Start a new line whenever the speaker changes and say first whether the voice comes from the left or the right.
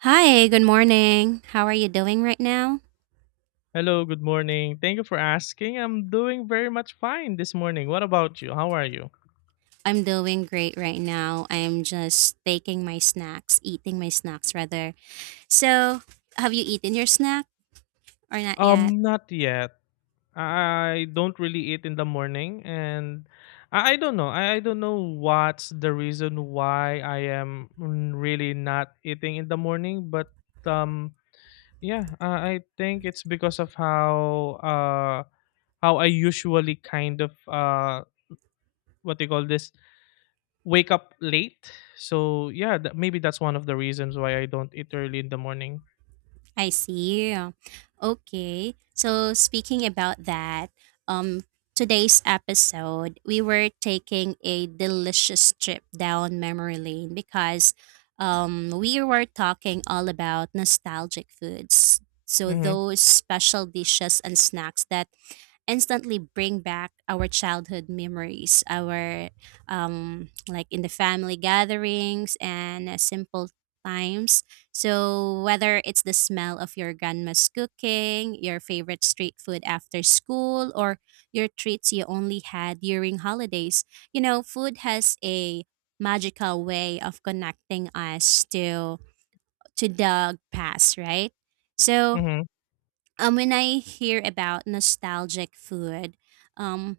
right: Hi, good morning. How are you doing right now?
left: Hello, good morning. Thank you for asking. I'm doing very much fine this morning. What about you? How are you?
right: I'm doing great right now. I'm just taking my snacks, eating my snacks rather. So, have you eaten your snack or not yet?
left: Not yet. I don't really eat in the morning, and I don't know. I don't know what's the reason why I am really not eating in the morning, but um, yeah, I think it's because of uh how I usually kind of, what do you call this, wake up late. So yeah, that, maybe that's one of the reasons why I don't eat early in the morning.
right: I see. Okay. So speaking about that, um today's episode we were taking a delicious trip down memory lane because we were talking all about nostalgic foods. So
left: Mm-hmm.
right: those special dishes and snacks that instantly bring back our childhood memories, our like in the family gatherings and simple times. So whether it's the smell of your grandma's cooking, your favorite street food after school, or your treats you only had during holidays, food has a magical way of connecting us to the past, right? So
left: Mm-hmm.
right: when I hear about nostalgic food, um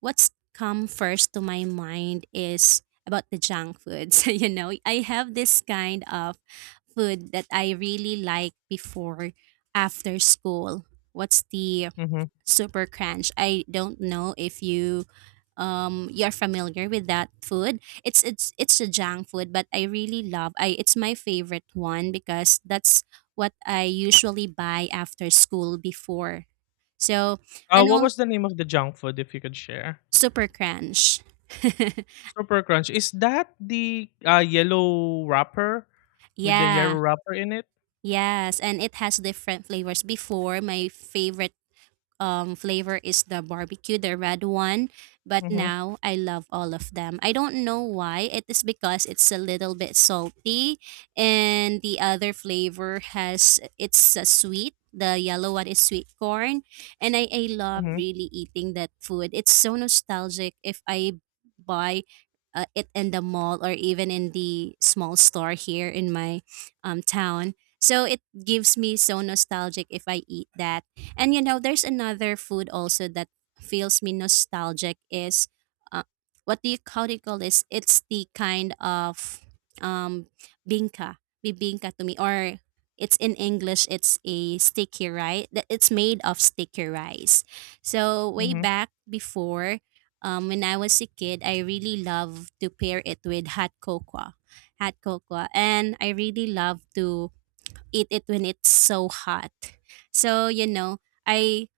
right: what's come first to my mind is about the junk foods. I have this kind of food that I really like before after school. What's the
left: Mm-hmm.
right: super crunch. I don't know if you're familiar with that food. It's a junk food, but I really love I it's my favorite one because that's what I usually buy after school before. So and
left: What
right: all
left: was the name of the junk food, if you could share?
right: super crunch.
left: Super Crunch. Is that the yellow wrapper with the yellow
right: yeah.
left: wrapper in it?
right: Yes, and it has different flavors. Before, my favorite flavor is the barbecue, the red one. But
left: Mm-hmm.
right: now I love all of them. I don't know why. It is because it's a little bit salty, and the other flavor has it's a sweet. The yellow one is sweet corn, and I love
left: Mm-hmm.
right: really eating that food. It's so nostalgic. If I buy it in the mall or even in the small store here in my town. So it gives me so nostalgic if I eat that. And you know, there's another food also that feels me nostalgic is uh, what do you call this? It's the kind of um bingka, bibingka to me, or it's in English, it's a sticky rice. It's made of sticky rice. So way
left: Mm-hmm.
right: back before, when I was a kid, I really love to pair it with hot cocoa, and I really love to eat it when it's so hot. So, I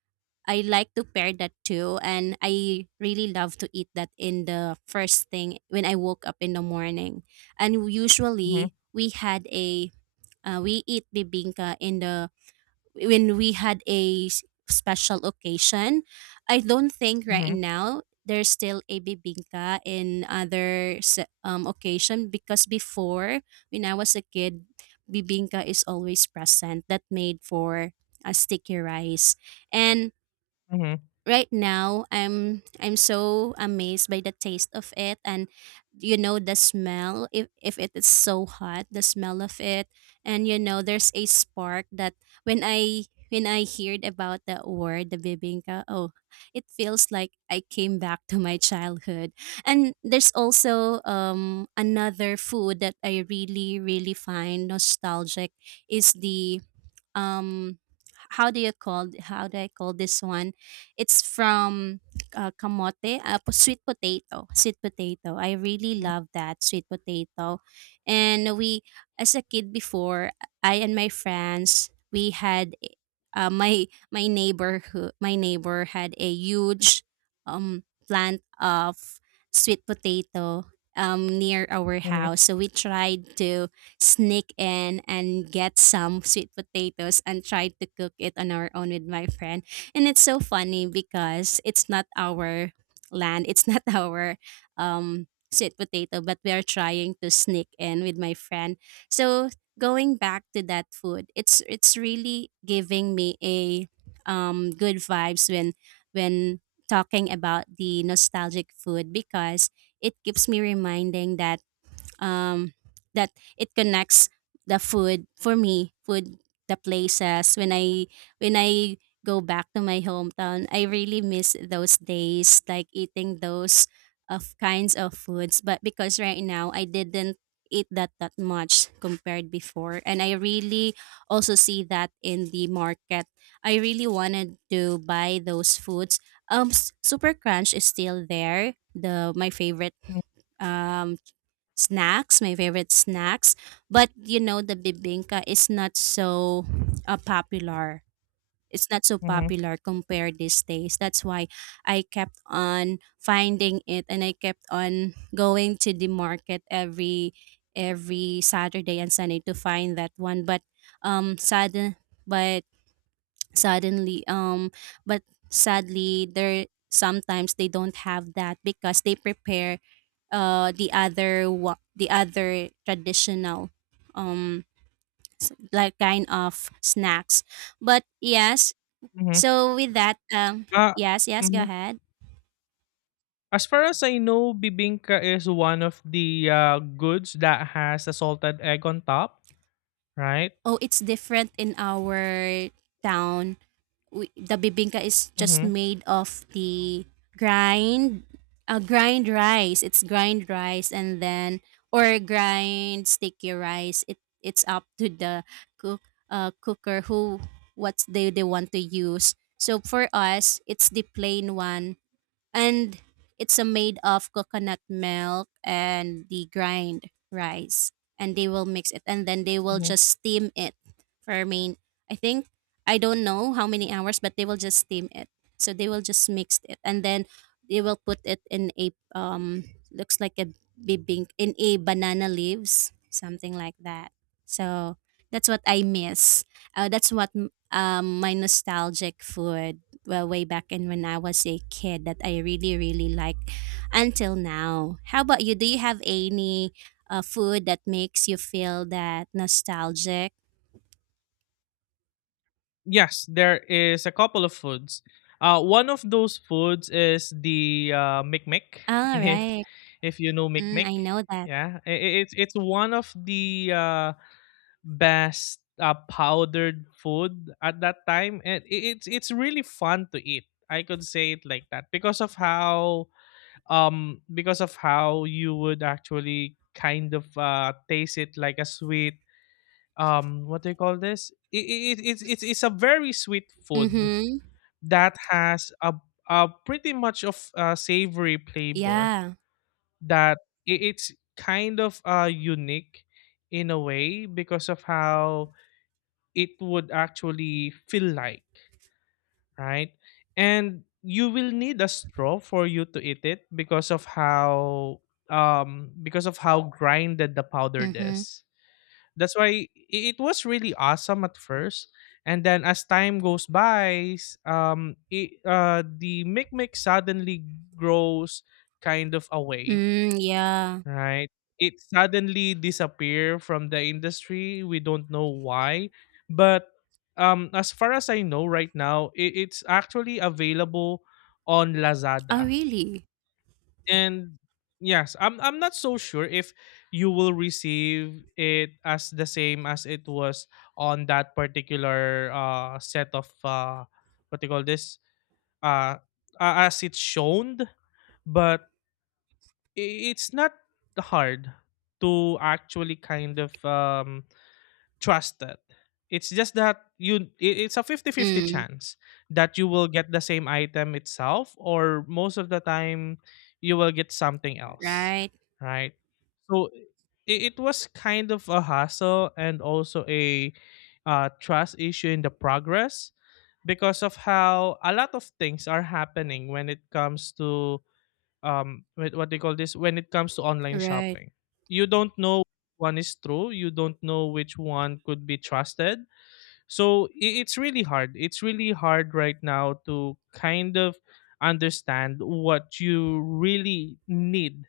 right: I like to pair that too, and I really love to eat that in the first thing when I woke up in the morning. And usually we had a we eat bibingka in the when we had a special occasion. I don't think right
left: Mm-hmm.
right: now there's still a bibingka in other occasion, because before, when I was a kid, bibingka is always present that made for a sticky rice, and
left: Mm-hmm.
right: right now I'm so amazed by the taste of it. And the smell, if it is so hot, the smell of it. And there's a spark that when I heard about that word, the bibingka, oh, it feels like I came back to my childhood. And there's also another food that I really really find nostalgic is the um how do I call this one? It's from kamote, sweet potato. I really
left: Mm-hmm.
right: love that sweet potato, and we as a kid before, I and my friends we had uh, my my neighbor who my neighbor had a huge plant of sweet potato near our
left: Mm-hmm.
right: house, so we tried to sneak in and get some sweet potatoes and try to cook it on our own with my friend. And it's so funny because it's not our land, it's not our sweet potato, but we are trying to sneak in with my friend. So going back to that food, it's really giving me a good vibes when talking about the nostalgic food, because it keeps me reminding um, that it connects the food for me, food, the places, when I go back to my hometown. I really miss those days, like eating those of kinds of foods, but because right now I didn't eat that that much compared before, and I really also see that in the market, I really wanted to buy those foods. Super crunch is still there, the my favorite um snacks, my favorite snacks. But the bibingka is not so popular. It's not so
left: Mm-hmm.
right: popular compared these days. That's why I kept on finding it, and I kept on going to the market every Saturday and Sunday to find that one. But sudden but suddenly but sadly there sometimes they don't have that because they prepare the other traditional um like kind of snacks, but yes.
left: Mm-hmm.
right: So with that,
left: Uh,
right: yes, yes, go
left: mm-hmm.
right: ahead.
left: As far as I know, bibingka is one of the goods that has a salted egg on top, right?
right: Oh, it's different in our town. The bibingka is just
left: Hmm.
right: made of grind, grind rice. It's grind rice, and then or grind sticky rice. It's up to the cook cooker, who what they want to use. So for us, it's the plain one, and it's a made of coconut milk and the grind rice, and they will mix it, and then they will
left: Hmm.
right: just steam it for I mean, I think, I don't know how many hours, but they will just steam it. So they will just mix it, and then they will put it in a looks like a bibink in a banana leaves, something like that. So that's what I miss, that's what my nostalgic food. Well, way back in when I was a kid that I really, really like until now. How about you? Do you have any food that makes you feel that nostalgic?
left: Yes, there is a couple of foods. One of those foods is the mikmik,
right: All
left: if
right: right.
left: if you know
right: Mm, I
left: mikmik.
right: know that.
left: Yeah, it's one of the best powdered food at that time, and it's really fun to eat. I could say it like that because of how you would actually kind of taste it like a sweet. Um, what do you call this, it, it's a very sweet food
right: Mm-hmm.
left: that has a pretty much of a savory flavor,
right: Yeah.
left: that it's kind of unique in a way because of how it would actually feel like, right? And you will need a straw for you to eat it because of how grinded the powder
right: Mm-hmm.
left: is. That's why it was really awesome at first, and then as time goes by, the micmic suddenly grows kind of away,
right: Mm, yeah.
left: right? It suddenly disappear from the industry, we don't know why. But as far as I know right now, it's actually available on
right: Oh,
left: Lazada.
right: really?
left: And yes, I'm not so sure if you will receive it as the same as it was on that particular set of, what do you call this, uh as it's shown. But it's not hard to actually kind of, trust that. It's just that you it's a fifty-fifty
right: Mm,
left: chance that you will get the same item itself, or most of the time you will get something else,
right: right.
left: right? So it was kind of a hassle and also a trust issue in the progress because of how a lot of things are happening when it comes to, with what they call this, when it comes to online
right: Right.
left: shopping. You don't know one is true, you don't know which one could be trusted. So it's really hard, it's really hard right now to kind of understand what you really need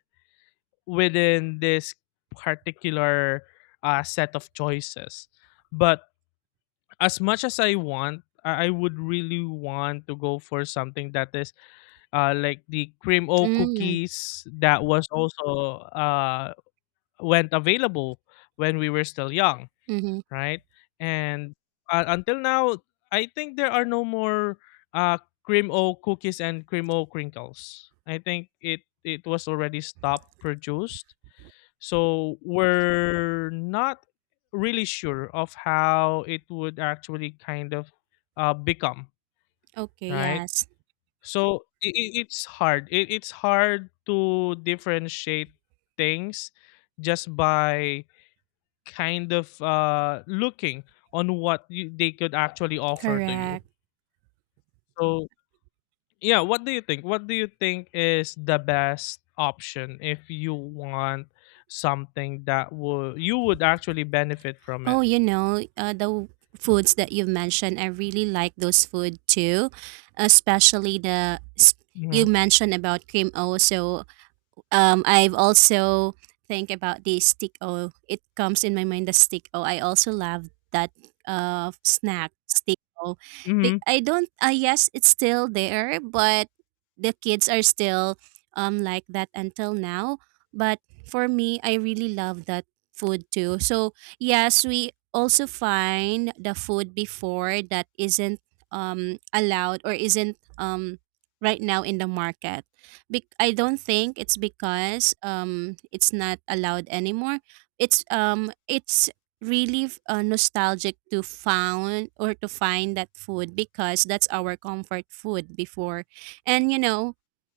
left: within this particular set of choices. But as much as I want, I would really want to go for something that is, like the Cream O
right: Mm,
left: cookies that was also went available when we were still young,
right: mm-hmm.
left: right? And until now, I think there are no more uh, Cream O cookies and Cream O crinkles. I think it it was already stopped produced, so we're not really sure of how it would actually kind of become,
right: Okay,
left: right?
right: yes.
left: So it's hard. It's hard to differentiate things just by kind of looking on what you, they could actually offer to you.
right: Correct.
left: So yeah, what do you think? What do you think is the best option if you want something that would you would actually benefit from it?
right: Oh, the foods that you've mentioned, I really like those food too, especially the you
left: Mm-hmm.
right: mentioned about cream o. So I've also think about the stick o. It comes in my mind the stick o. I also love that snack stick o.
left: Mm-hmm.
right: I don't, yes, it's still there, but the kids are still like that until now. But for me, I really love that food too. So yes, we also find the food before that isn't allowed or isn't right now in the market. I don't think it's because it's not allowed anymore. It's really nostalgic to found or to find that food because that's our comfort food before. And you know,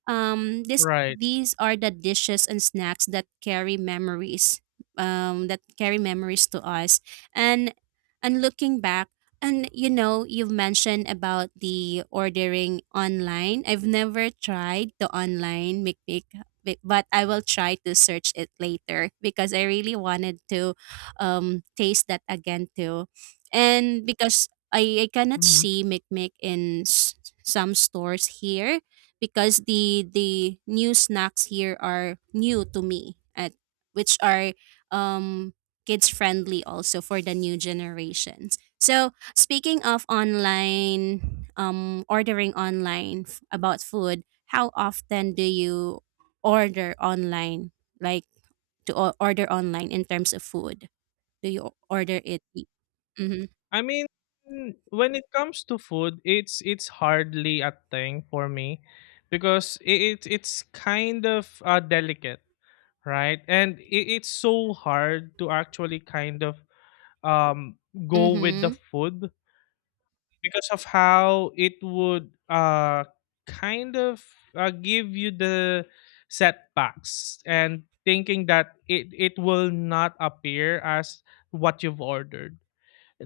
right: um this
left: Right.
right: these are the dishes and snacks that carry memories to us. And looking back, and you've mentioned about the ordering online. I've never tried the online McPick, but I will try to search it later because I really wanted to taste that again too. And because I cannot
left: Mm-hmm.
right: see McMick in some stores here, because the new snacks here are new to me at which are um kids friendly also for the new generations. So speaking of online, ordering online about food, how often do you order online? Like to order online in terms of food, do you order it? Mm-hmm.
left: I mean, when it comes to food, it's hardly a thing for me because it it's kind of delicate, right? And it's so hard to actually kind of, um go with the
right: Mm-hmm.
left: food because of how it would kind of, give you the setbacks and thinking that it will not appear as what you've ordered.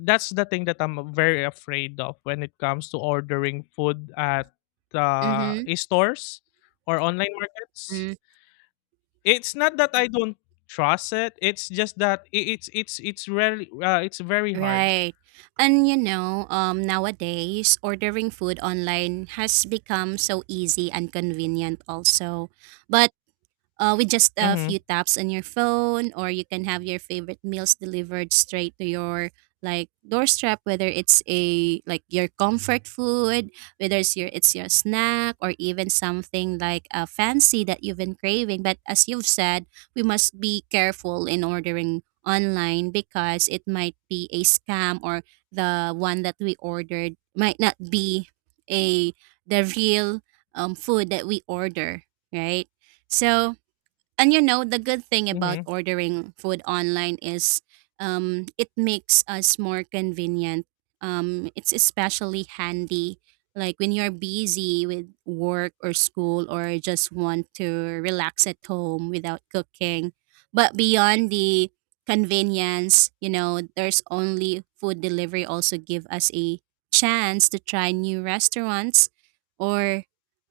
left: That's the thing that I'm very afraid of when it comes to ordering food at
right: Mm-hmm.
left: stores or online markets.
right: Mm.
left: It's not that I don't trust it. It's just that it's it's rarely it's very hard.
right: Right. And nowadays ordering food online has become so easy and convenient also. But with just a
left: Mhm.
right: few taps on your phone, or you can have your favorite meals delivered straight to your like doorstep, whether it's a like your comfort food, whether it's your snack, or even something like a fancy that you've been craving, but as you've said, we must be careful in ordering online because it might be a scam, or the one that we ordered might not be a the real, food that we order, right? So and the good thing about
left: Mhm.
right: ordering food online is, it makes us more convenient. It's especially handy, like when you're busy with work or school, or just want to relax at home without cooking. But beyond the convenience, there's only food delivery also give us a chance to try new restaurants, or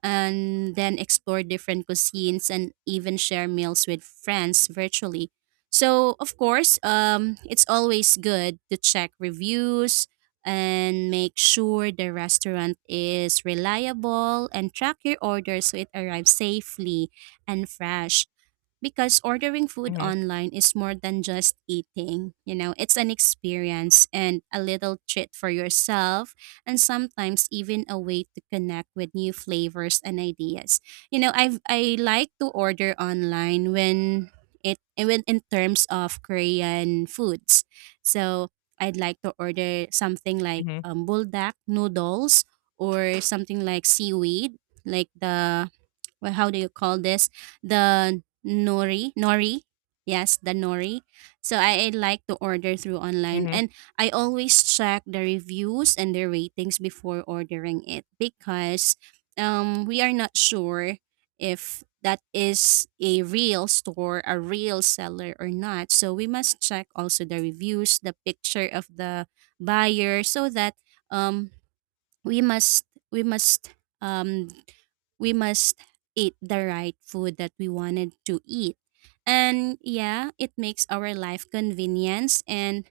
right: and then explore different cuisines, and even share meals with friends virtually. So, of course, it's always good to check reviews and make sure the restaurant is reliable, and track your order so it arrives safely and fresh, because ordering food
left: Mhm.
right: online is more than just eating. It's an experience and a little treat for yourself, and sometimes even a way to connect with new flavors and ideas. I like to order online when it when in terms of Korean foods. So I'd like to order something like
left: Mhm.
right: buldak noodles, or something like seaweed, like the well, how do you call this? The nori, nori. Yes, the nori. So I like to order through online,
left: Mhm.
right: and I always check the reviews and the ratings before ordering it because we are not sure if that is a real store, a real seller or not. So we must check also the reviews, the picture of the buyer so that um we must we must um we must eat the right food that we wanted to eat. And yeah, it makes our life convenience. And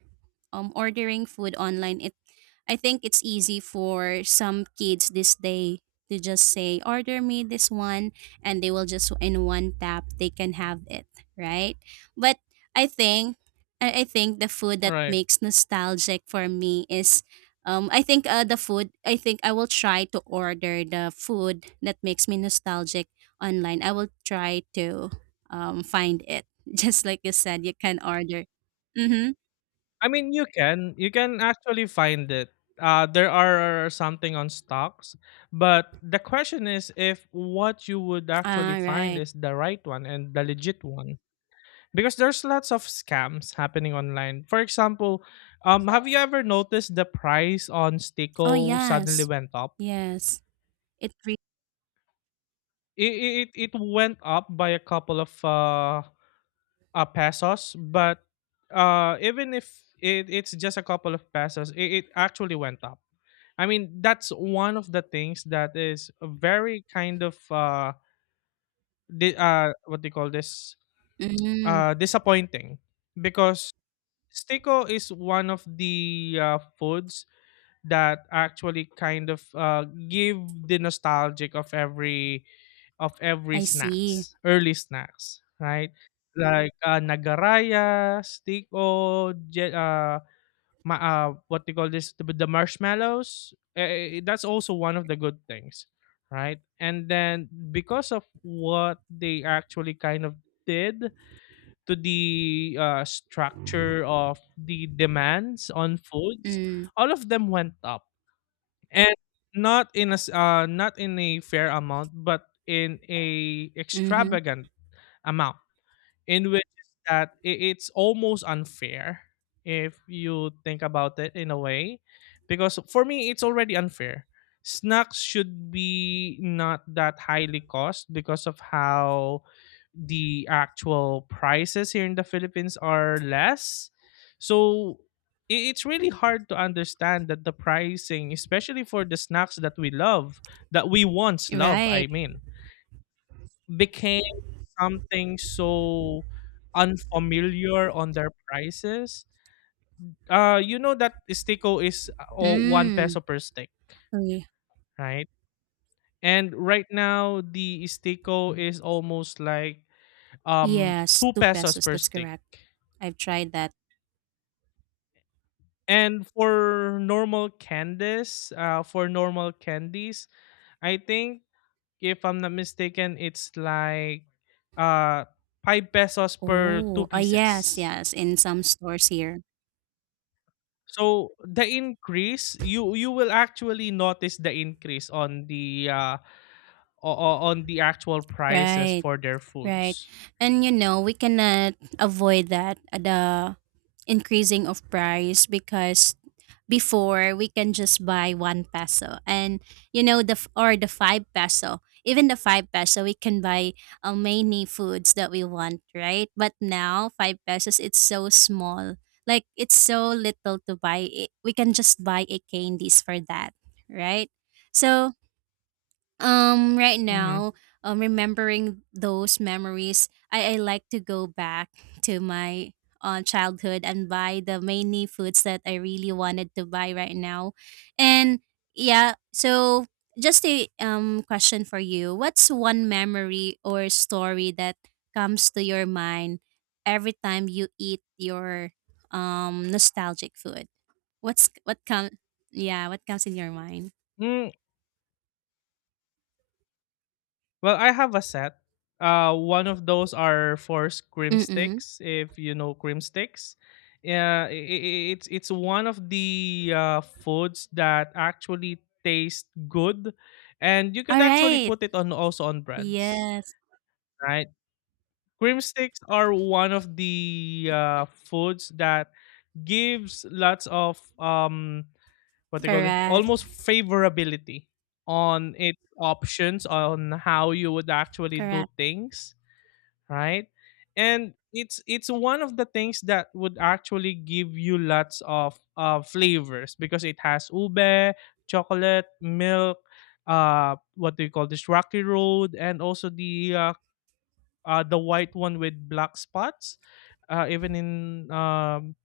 right: ordering food online, it I think it's easy for some kids this day to just say, order me this one, and they will just, in one tap, they can have it, right? But I think, I think the food that
left: Right.
right: makes nostalgic for me is, I think, the food, I think I will try to order the food that makes me nostalgic online. I will try to find it. Just like you said, you can order. Mm-hmm.
left: I mean, you can actually find it. There are something on stocks, but the question is if what you would actually
right: All
left: find
right: right.
left: is the right one and the legit one, because there's lots of scams happening online. For example, have you ever noticed the price on
right: Oh,
left: Stico suddenly
right: yes.
left: went up?
right: Yes. It re-
left: It went up by a couple of pesos, but even if it's just a couple of pesos, it actually went up. I mean, that's one of the things that is very kind of, what do you call this,
right: mm,
left: disappointing, because Stiko is one of the foods that actually kind of give the nostalgic of every, of every
right: I see.
left: snacks, early snacks, right? Like, nagaraya, stiko, what they call this, the marshmallows. That's also one of the good things, right? And then because of what they actually kind of did to the structure of the demands on foods,
right: Mm,
left: all of them went up, and not in a not in a fair amount, but in a
right: mm-hmm.
left: extravagant amount, in which is that it's almost unfair if you think about it in a way. Because for me it's already unfair, snacks should be not that highly cost because of how the actual prices here in the Philippines are less. So it's really hard to understand that the pricing, especially for the snacks that we love, that we once love,
right: Right.
left: I mean, became something so unfamiliar on their prices. You know that Istico is one
right: Mm.
left: peso per stick,
right: Okay.
left: right? And right now the Istico is almost like,
right: Yes,
left: two
right: two
left: pesos
right: pesos.
left: per
right: That's
left: stick.
right: correct. I've tried that.
left: And for normal candies, I think, if I'm not mistaken, it's like uh five pesos per
right: Oh,
left: two
right: ah, yes,
left: pieces.
right: yes. In some stores here.
left: So the increase, you will actually notice the increase on the on the actual prices
right: Right,
left: for their
right: right.
left: foods.
right: And you know, we cannot avoid that, the increasing of price because before we can just buy 1 peso, and you know or the 5 peso, even the 5 peso we can buy many foods that we want, right? But now 5 pesos, it's so small, like it's so little to buy it. We can just buy a candies for that, right? So right
left: Hmm.
right: now, remembering those memories, I like to go back to my childhood and buy the many foods that I really wanted to buy right now. And yeah, so just a question for you. What's one memory or story that comes to your mind every time you eat your nostalgic food? What's what come Yeah, what comes in your mind?
left: Mm, well, I have a set. One of those are for cream
right: Mm-mm.
left: sticks, if you know cream sticks. Yeah, it's one of the foods that actually taste good, and you
right: All
left: could actually
right: right.
left: put it on also on breads,
right: Yes,
left: right? Cream sticks are one of the foods that gives lots of, what they call it,
right: correct,
left: almost favorability on its options on how you would actually do
right: correct.
left: things, right? And it's one of the things that would actually give you lots of flavors, because it has ube, chocolate milk, what do you call this, rocky road, and also the, the white one with black spots, even in, um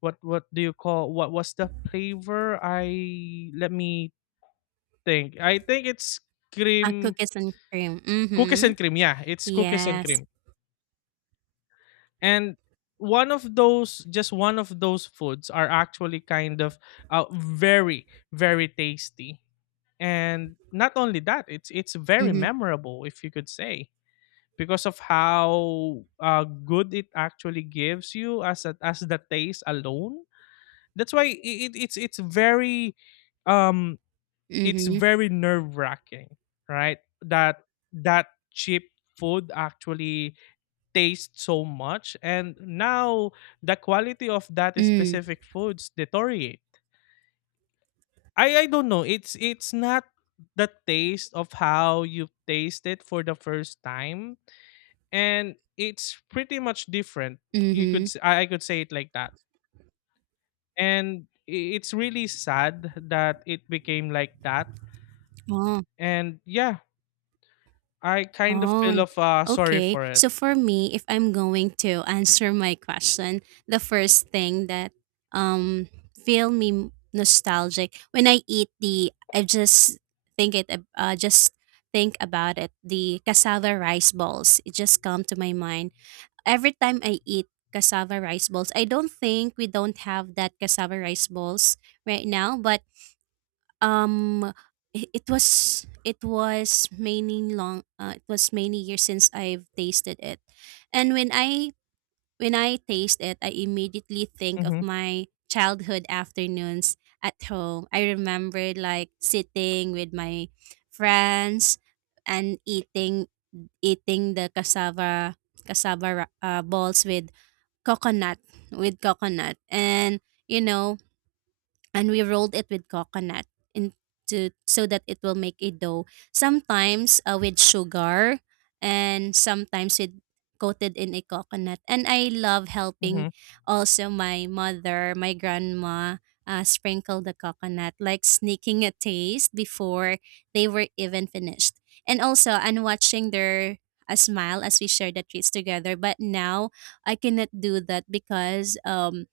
left: what what do you call, what was the flavor, I let me think. I think it's
right: Ah,
left: cream,
right: cookies and cream,
left: cookies
right: mhm.
left: and cream. Yeah, it's cookies and
right: Yes,
left: cream. And one of those, just one of those foods are actually kind of, very very tasty. And not only that, it's very
right: mhm,
left: memorable, if you could say, because of how good it actually gives you as as the taste alone. That's why it's very, um it's
right: mhm,
left: very nerve wracking, right? That that cheap food actually tastes so much, and now the quality of that
right: mm,
left: specific foods deteriorate. I don't know. It's not the taste of how you taste it for the first time, and it's pretty much different. You could
right: mhm.
left: I could say it like that, and it's really sad that it became like that.
right: Oh,
left: And yeah, I kind of
right: oh,
left: feel
right: n-
left: of sorry
right: okay.
left: for it.
right: So for me, if I'm going to answer my question, the first thing that, um, feel me nostalgic when I eat the I just think it, just think about it, the cassava rice balls, it just come to my mind. Every time I eat cassava rice balls, I don't think we don't have that cassava rice balls right now, but um it was many years since I've tasted it. And when I taste it, I immediately think of
left: Mhm.
right: my childhood afternoons at home. I remember like sitting with my friends and eating the cassava balls with coconut with coconut, and you know, and we rolled it with coconut into so that it will make a dough. Sometimes with sugar and sometimes with coated in a coconut. And I love helping
left: Mhm.
right: also my mother, my grandma sprinkle the coconut, like sneaking a taste before they were even finished. And also, and watching their a smile as we share the treats together. But now I cannot do that because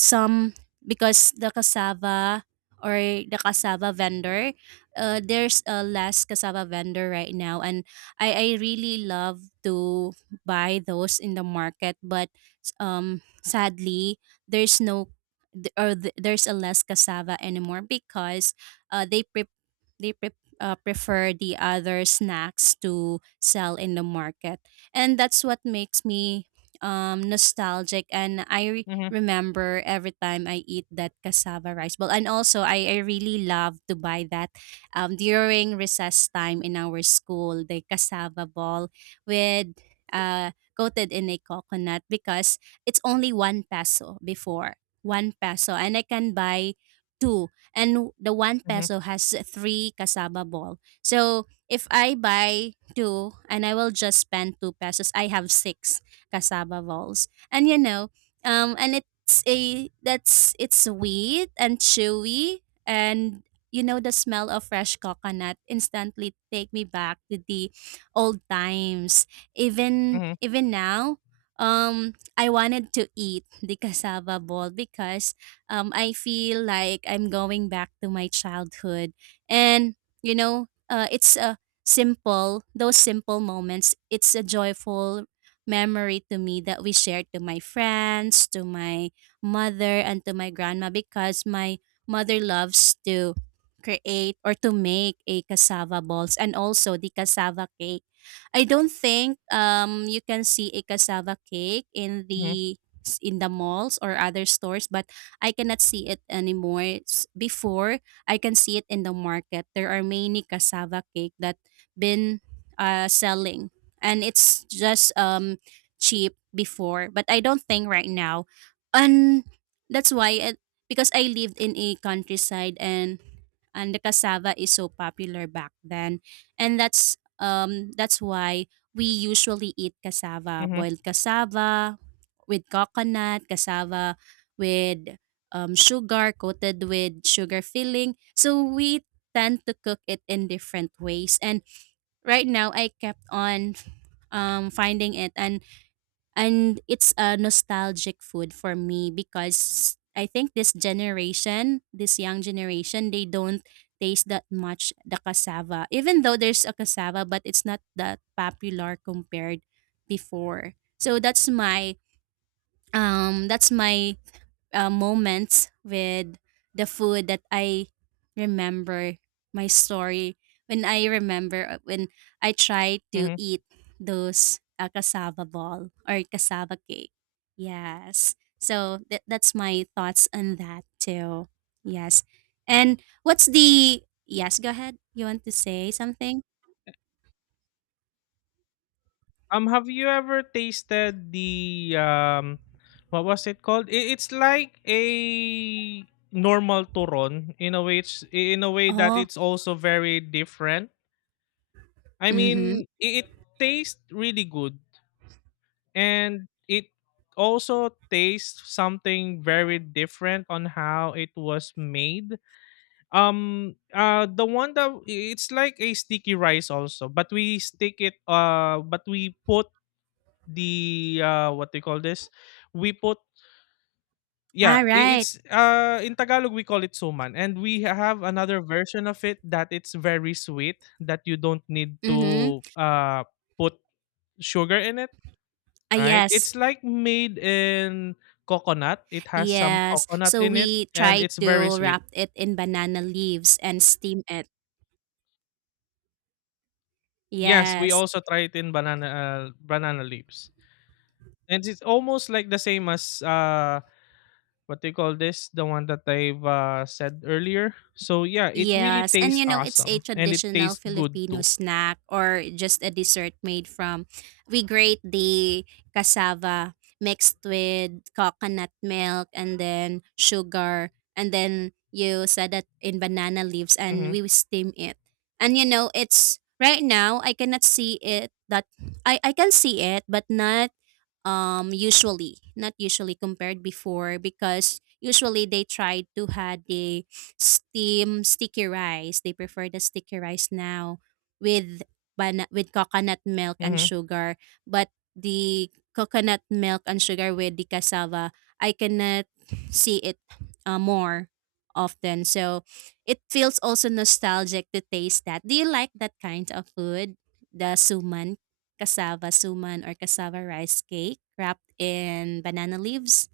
right: some because the cassava or the cassava vendor, there's a less cassava vendor right now, and I really love to buy those in the market, but sadly there's no there's a less cassava anymore because uh they pre- they pre- prefer the other snacks to sell in the market, and that's what makes me nostalgic. And I
left: Mhm.
right: remember every time I eat that cassava rice ball. And also, I really love to buy that during recess time in our school, the cassava ball with uh, coated in a coconut because it's only 1 peso before. 1 peso. And I can buy two. And the one
left: Mhm.
right: peso has three cassava ball. So if I buy two and I will just spend 2 pesos, I have six cassava balls. And you know, and it's a that's it's sweet and chewy, and you know, the smell of fresh coconut instantly take me back to the old times, even
left: Mhm.
right: now. I wanted to eat the cassava ball because I feel like I'm going back to my childhood, and you know, it's a simple, those simple moments, it's a joyful memory to me that we shared to my friends, to my mother, and to my grandma because my mother loves to create or to make a cassava balls and also the cassava cake. I don't think you can see a cassava cake in
left: Mhm.
right: the malls or other stores, but I cannot see it anymore. Before I can see it in the market. There are many cassava cake that been selling, and it's just cheap before, but I don't think right now. And that's why it, because I lived in a countryside, and the cassava is so popular back then. And that's why we usually eat cassava,
left: Mhm.
right: boiled cassava with coconut, cassava with sugar, coated with sugar filling. So we tend to cook it in different ways. And right now I kept on finding it, and it's a nostalgic food for me because I think this generation, this young generation, they don't taste that much the cassava. Even though there's a cassava, but it's not that popular compared before. So that's my moments with the food that I remember, my story when I remember when I tried to
left: Mhm.
right: eat those cassava ball or cassava cake. Yes. So that's my thoughts on that too. Yes. And what's the yes, go ahead. You want to say something?
left: Have you ever tasted the, what was it called? It's like a normal turon in a way. It's in a way that
right: Oh,
left: it's also very different. I
right: mm-hmm.
left: mean, it tastes really good, and it also tastes something very different on how it was made. The one that it's like a sticky rice also, but we stick it, but we put the, what they call this? We put,
right: All
left: yeah,
right: right.
left: it's, in Tagalog we call it suman. And we have another version of it that it's very sweet that you don't need
right: Mm-hmm.
left: to put sugar in it.
right: Ah,
left: Right?
right: yes.
left: It's like made in coconut. It has some
right: Yes.
left: coconut
right: So
left: in it,
right: we
left: and
right: try
left: it's very
right: to
left: sweet.
right: wrap it in banana leaves and steam it.
left: Yes, we
right: Yes.
left: also try it in banana leaves. And it's almost like the same as, what they call this, the one that I've said earlier. So yeah, it really
right: Yes. And
left: tastes
right: you know, it's a
left: awesome, and it
right: traditional
left: tastes good
right: Filipino
left: too.
right: snack or just a dessert made from we grate the cassava mixed with coconut milk and then sugar, and then you set it in banana leaves and
left: Mhm.
right: we steam it. And you know, it's right now I cannot see it that I can see it, but not usually, not usually compared before, because usually they try to had the steam sticky rice. They prefer the sticky rice now with with coconut milk and
left: Mhm.
right: sugar, but the coconut milk and sugar with the cassava I cannot see it more often. So it feels also nostalgic to taste that. Do you like that kind of food, the suman, cassava suman or cassava rice cake wrapped in banana leaves?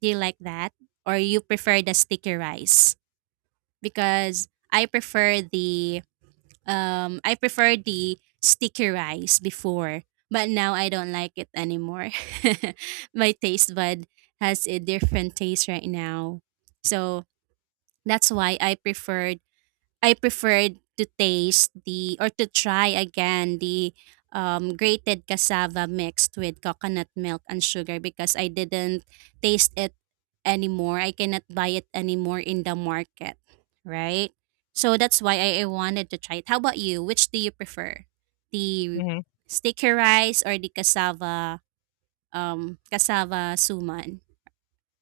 right: Do you like that? Or you prefer the sticky rice? Because I prefer the sticky rice before, but now I don't like it anymore. My taste bud has a different taste right now. So that's why I prefer. I preferred to taste the or to try again the grated cassava mixed with coconut milk and sugar because I didn't taste it anymore. I cannot buy it anymore in the market, right? So that's why I wanted to try it. How about you? Which do you prefer? The
left: Mhm.
right: sticky rice or the cassava cassava suman?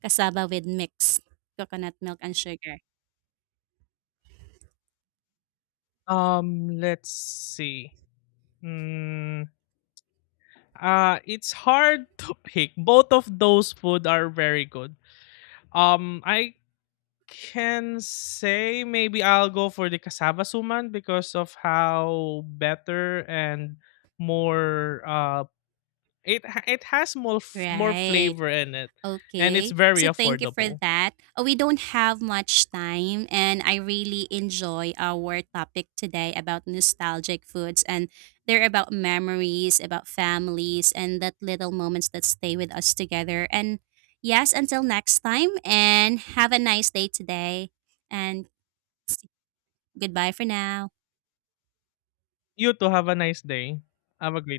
right: Cassava with mixed coconut milk and sugar.
left: Let's see. Mm, it's hard to pick. Both of those food are very good. I can say maybe I'll go for the cassava suman because of how better and more, it it has more more
right: Right.
left: flavor in it, and it's
right: Okay.
left: very
right: So thank you for
left: affordable.
right: that. We don't have much time, and I really enjoy our topic today about nostalgic foods. And they're about memories, about families, and that little moments that stay with us together. And yes, until next time, and have a nice day today. And s- goodbye for now.
left: You too have a nice day. Have a great